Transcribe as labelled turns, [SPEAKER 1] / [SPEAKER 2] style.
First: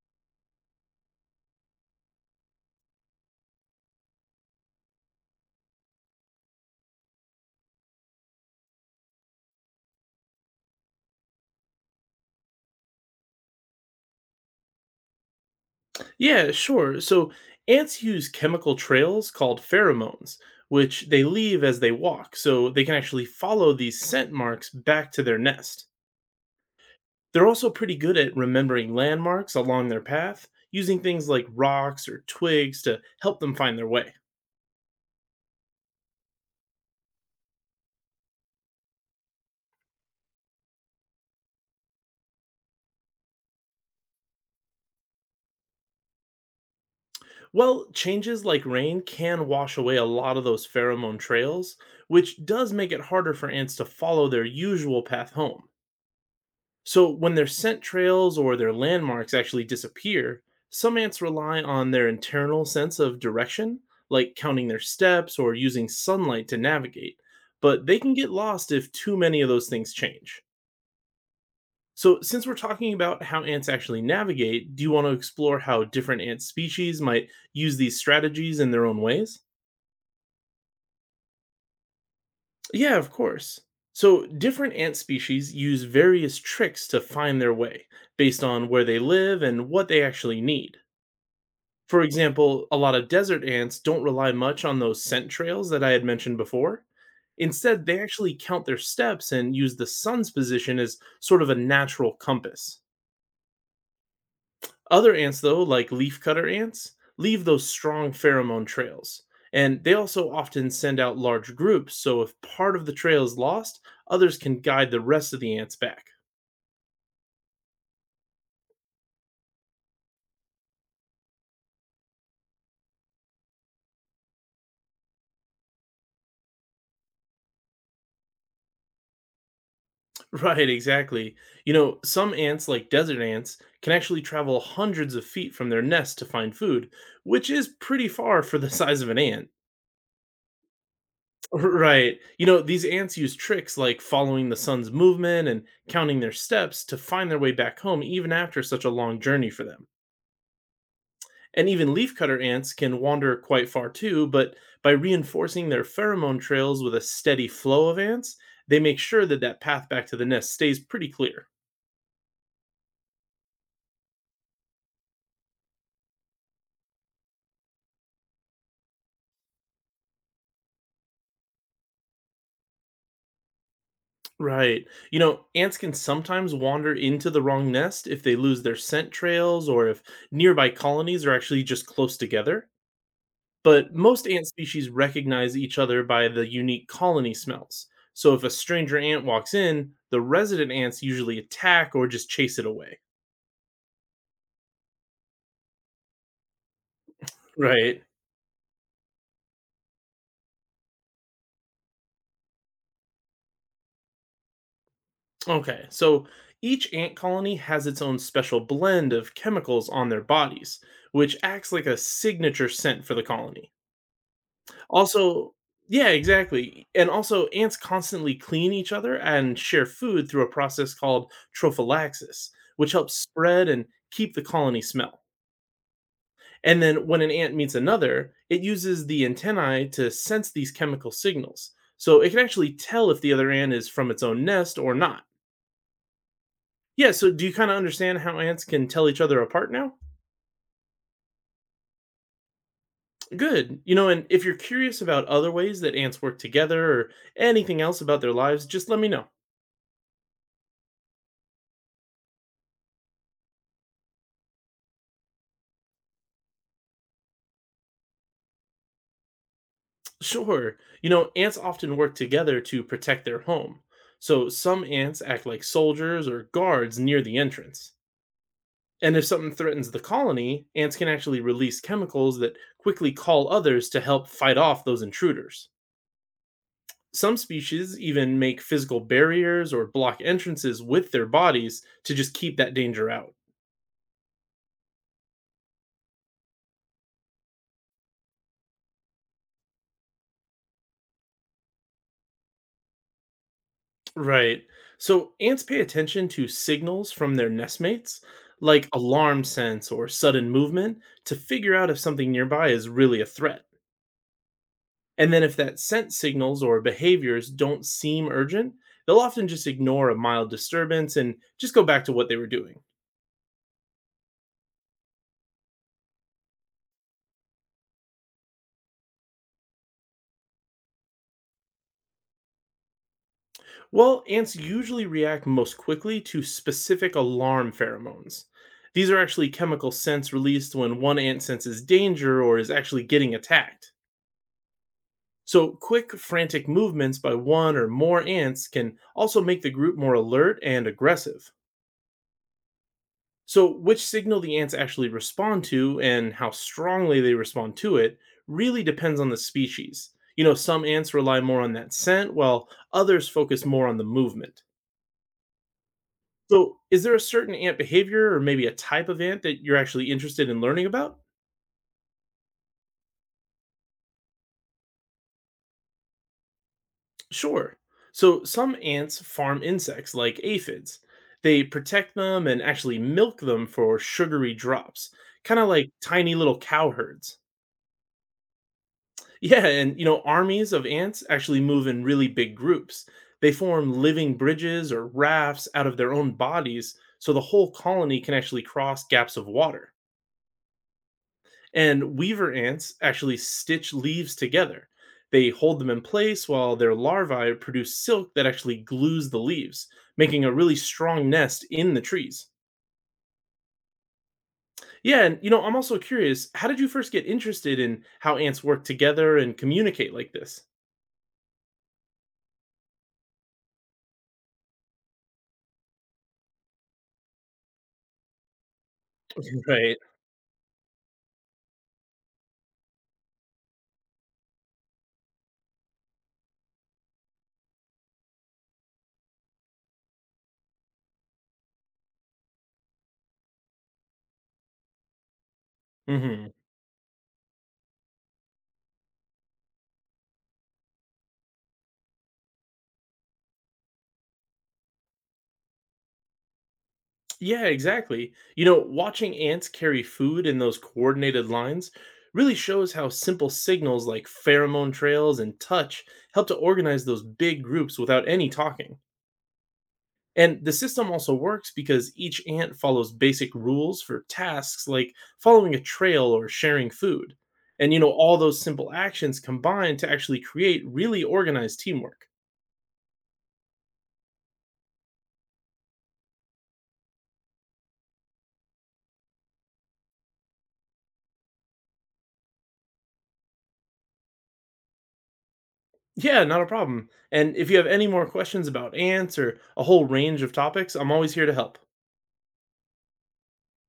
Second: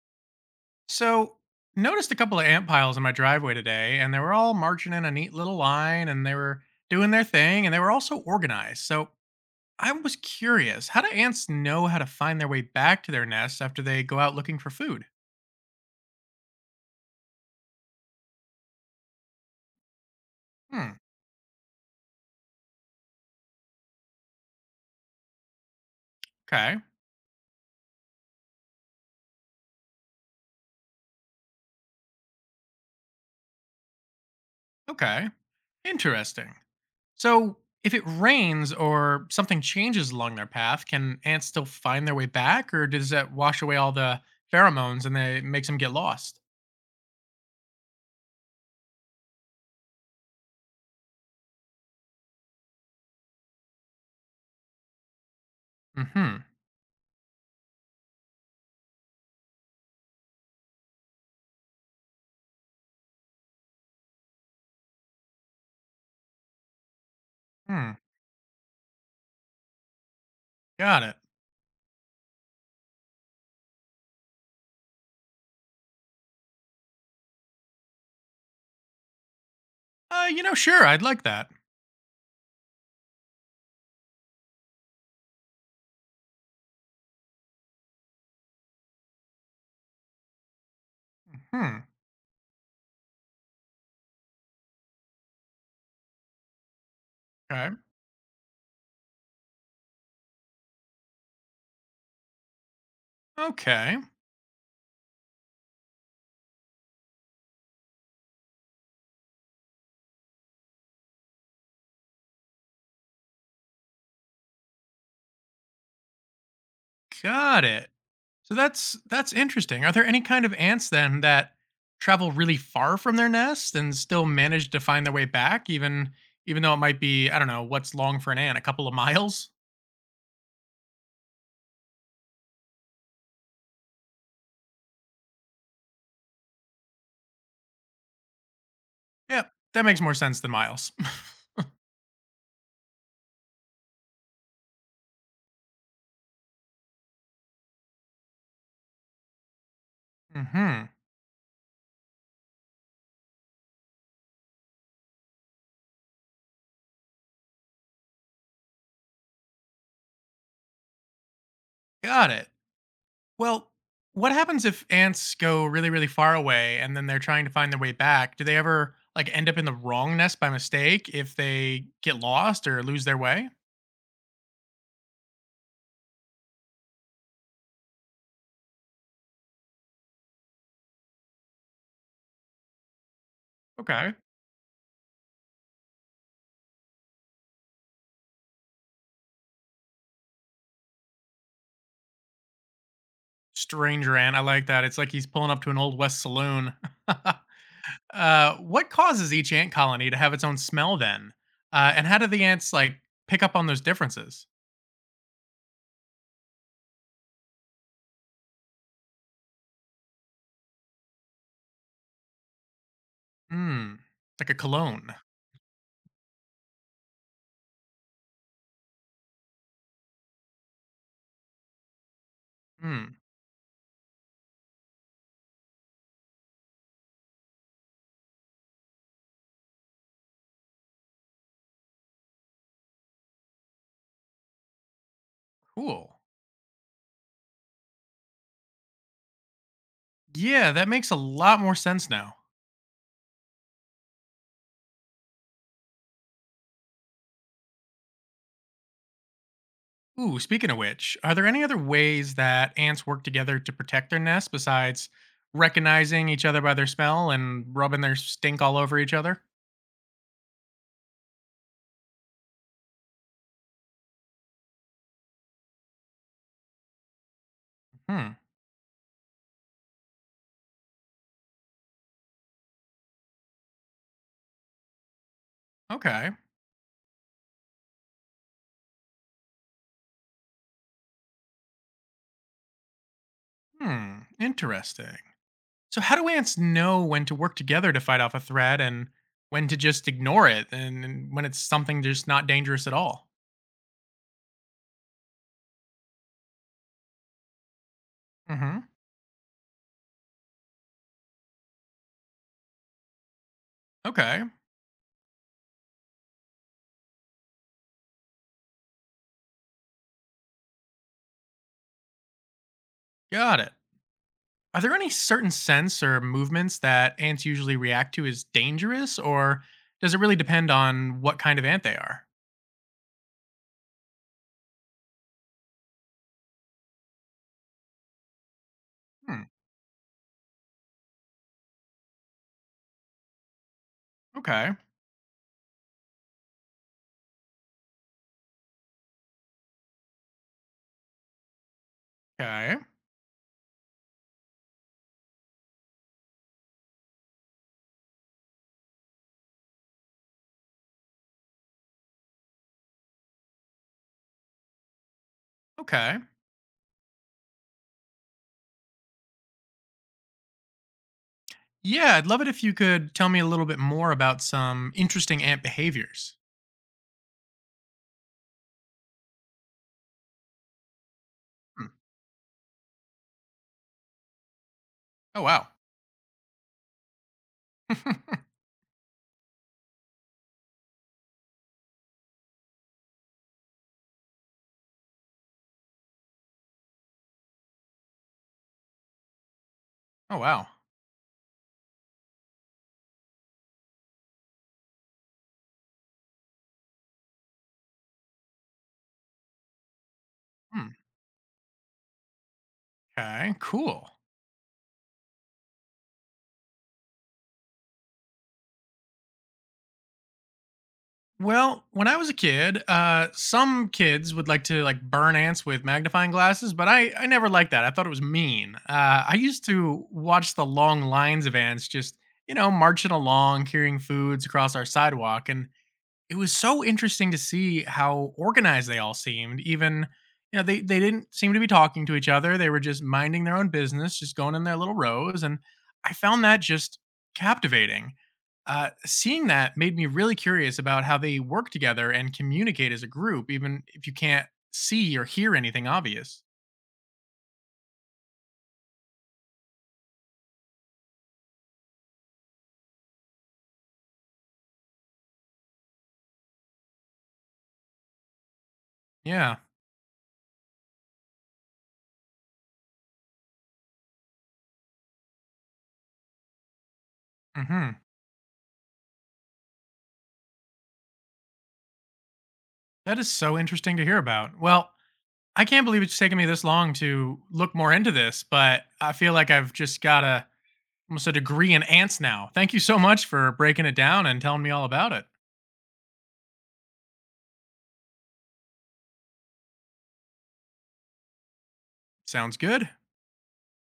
[SPEAKER 1] So, noticed a couple of ant piles in my driveway today, and they were all marching in a neat little line and they were doing their thing and they were also organized. So, I was curious, how do ants know how to find their way back to their nests after they go out looking for food?
[SPEAKER 2] Yeah, sure. So ants use chemical trails called pheromones,
[SPEAKER 1] Hmm.
[SPEAKER 2] which they leave as they walk, so they can actually follow these scent marks back to their nest.
[SPEAKER 1] Okay.
[SPEAKER 2] They're also pretty good at remembering landmarks along their path, using things like rocks or twigs to help them find their way.
[SPEAKER 1] Okay. Interesting. So, if it rains or something changes along their path, can ants still find their way back, or does that wash away all the pheromones and they makes them get lost?
[SPEAKER 2] Well, changes like rain can wash away a lot of those pheromone trails, which does make it harder for ants to follow their usual path home.
[SPEAKER 1] Mm-hmm.
[SPEAKER 2] So, when their scent trails or their landmarks actually disappear, some ants rely on their internal sense of direction, like counting their steps or using sunlight to navigate, but
[SPEAKER 1] Hmm.
[SPEAKER 2] they can get lost if too many of those things change.
[SPEAKER 1] Got it.
[SPEAKER 2] So, since we're talking about how ants actually navigate, do you want to explore how different ant species might use these strategies in their own ways?
[SPEAKER 1] You know, sure, I'd like that.
[SPEAKER 2] Yeah, of course. So, different ant species use various tricks to find their way based on where they live and what they actually need.
[SPEAKER 1] Hmm.
[SPEAKER 2] For example, a lot of desert ants don't rely much on those scent trails that I had mentioned before.
[SPEAKER 1] Okay.
[SPEAKER 2] Instead, they actually count their steps and use the sun's position as sort of a natural compass.
[SPEAKER 1] Okay.
[SPEAKER 2] Other ants, though, like leafcutter ants, leave those strong pheromone trails. And they also often send out large groups, so if part of the trail is lost, others can guide the rest of the ants back.
[SPEAKER 1] Got it. So that's interesting. Are there any kind of ants then that travel really far from their nest and still manage to find their way back, even though it might be, I don't know what's long for an ant, a couple of miles?
[SPEAKER 2] Right, exactly. You know, some ants, like desert ants, can actually travel hundreds of feet from their nest to find food, which is pretty far for the size of an ant.
[SPEAKER 1] Yep, that makes more sense than miles.
[SPEAKER 2] Right. You know, these ants use tricks like following the sun's movement and counting their steps to find their way back home, even after such a long journey for them.
[SPEAKER 1] Hmm.
[SPEAKER 2] And even leafcutter ants can wander quite far too, but by reinforcing their pheromone trails with a steady flow of ants, they make sure that that path back to the nest stays pretty clear.
[SPEAKER 1] Got it. Well, what happens if ants go really really far away and then they're trying to find their way back? Do they ever like end up in the wrong nest by mistake if they get lost or lose their way?
[SPEAKER 2] Right. You know, ants can sometimes wander into the wrong nest if they lose their scent trails or if nearby colonies are actually just close together. But
[SPEAKER 1] Okay.
[SPEAKER 2] most ant species recognize each other by the unique colony smells. So if a stranger ant walks in, the resident ants usually attack or just chase it away.
[SPEAKER 1] Strange rant. I like that. It's like he's pulling up to an old west saloon.
[SPEAKER 2] Right.
[SPEAKER 1] What causes each ant colony to have its own smell then? And how do the ants like pick up on those differences?
[SPEAKER 2] Okay. So each ant colony has its own special blend of chemicals on their bodies, which acts like a signature scent for the colony.
[SPEAKER 1] Hmm. Like a cologne.
[SPEAKER 2] Also yeah, exactly, and also, ants constantly clean each other and share food through a process called trophallaxis, which helps
[SPEAKER 1] Hmm.
[SPEAKER 2] spread and keep the colony smell. And then when an ant meets another, it uses the antennae to sense these chemical signals. So it can actually tell if the other ant is from its own nest or not.
[SPEAKER 1] Cool.
[SPEAKER 2] Yeah, so do you kind of understand how ants can tell each other apart now?
[SPEAKER 1] Yeah, that makes a lot more sense now.
[SPEAKER 2] Good. You know, and if you're curious about other ways that ants work together or anything else about their lives, just let me know.
[SPEAKER 1] Ooh, speaking of which, are there any other ways that ants work together to protect their nest besides recognizing each other by their smell and rubbing their stink all over each other?
[SPEAKER 2] Sure. You know, ants often work together to protect their home. So some ants act like soldiers or guards near the entrance.
[SPEAKER 1] Hmm.
[SPEAKER 2] And if something threatens the colony, ants can actually release chemicals that quickly call others to help fight off those intruders.
[SPEAKER 1] Okay.
[SPEAKER 2] Some species even make physical barriers or block entrances with their bodies to just keep that danger out.
[SPEAKER 1] Hmm. Interesting. So, how do ants know when to work together to fight off a threat and when to just ignore it, and when it's something just not dangerous at all?
[SPEAKER 2] Right. So ants pay attention to signals from their nestmates,
[SPEAKER 1] Hmm.
[SPEAKER 2] like alarm sense or sudden movement, to figure out if something nearby is really a threat.
[SPEAKER 1] Okay,
[SPEAKER 2] And then if that scent signals or behaviors don't seem urgent, they'll often just ignore a mild disturbance and just go back to what they were doing.
[SPEAKER 1] got it. Are there any certain scents or movements that ants usually react to as dangerous, or does it really depend on what kind of ant they are?
[SPEAKER 2] Well, ants usually react most quickly to specific alarm pheromones. These are
[SPEAKER 1] Hmm.
[SPEAKER 2] actually chemical scents released when one ant senses danger or is actually getting attacked.
[SPEAKER 1] Okay,
[SPEAKER 2] So, quick, frantic movements by one or more ants can also make the group more alert and aggressive.
[SPEAKER 1] okay,
[SPEAKER 2] So, which signal the ants actually respond to and how strongly they respond to it really depends on the species. You know, some ants rely more on that scent, while others focus more on the movement.
[SPEAKER 1] okay.
[SPEAKER 2] So, is there a certain ant behavior or maybe a type of ant that you're actually interested in learning about?
[SPEAKER 1] Yeah, I'd love it if you could tell me a little bit more about some interesting ant behaviors.
[SPEAKER 2] Sure. So some ants farm insects like aphids. They
[SPEAKER 1] Hmm.
[SPEAKER 2] protect them and actually milk them for sugary drops,
[SPEAKER 1] Oh,
[SPEAKER 2] kind
[SPEAKER 1] wow.
[SPEAKER 2] of like tiny little cow herds. Yeah, and you know, armies of ants actually move in really big groups. They form living bridges or rafts out of their own bodies so the whole colony can actually cross gaps of water.
[SPEAKER 1] Oh, wow.
[SPEAKER 2] And weaver ants actually stitch leaves together. They hold them in place while their larvae produce silk that actually glues the leaves, making a really
[SPEAKER 1] Hmm.
[SPEAKER 2] strong nest in the trees.
[SPEAKER 1] Okay, cool.
[SPEAKER 2] Yeah, and you know, I'm also curious, how did you first get interested in how ants work together and communicate like this?
[SPEAKER 1] Well, when I was a kid, some kids would like to like burn ants with magnifying glasses, but I never liked that. I thought it was mean. I used
[SPEAKER 2] Right.
[SPEAKER 1] to watch the long lines of ants just, you know, marching along, carrying foods across our sidewalk, and it was so interesting to see how organized they all seemed, even, you know, they didn't seem to be talking to each other, they were just minding their own business, just going in their little rows, and I found
[SPEAKER 2] Hmm.
[SPEAKER 1] that just captivating. Seeing that made me really curious about how they work together and communicate as a group, even if you can't see or hear anything obvious.
[SPEAKER 2] Yeah, exactly. You know, watching ants carry food in those coordinated lines really shows how simple signals like pheromone trails and touch help to organize those big groups without any talking.
[SPEAKER 1] Yeah.
[SPEAKER 2] And the system also works because each ant follows basic rules for tasks like following a trail or sharing food. And you
[SPEAKER 1] Mhm.
[SPEAKER 2] know, all those simple actions combine to actually create really organized teamwork.
[SPEAKER 1] That is so interesting to hear about. Well, I can't believe it's taken me this long to look more into this, but I feel like I've just gotta almost a degree in ants now. Thank you so much for breaking it down and telling me all about it.
[SPEAKER 2] Yeah, not a problem. And if you have any more questions about ants or a whole range of topics, I'm always here to help.
[SPEAKER 1] Sounds good.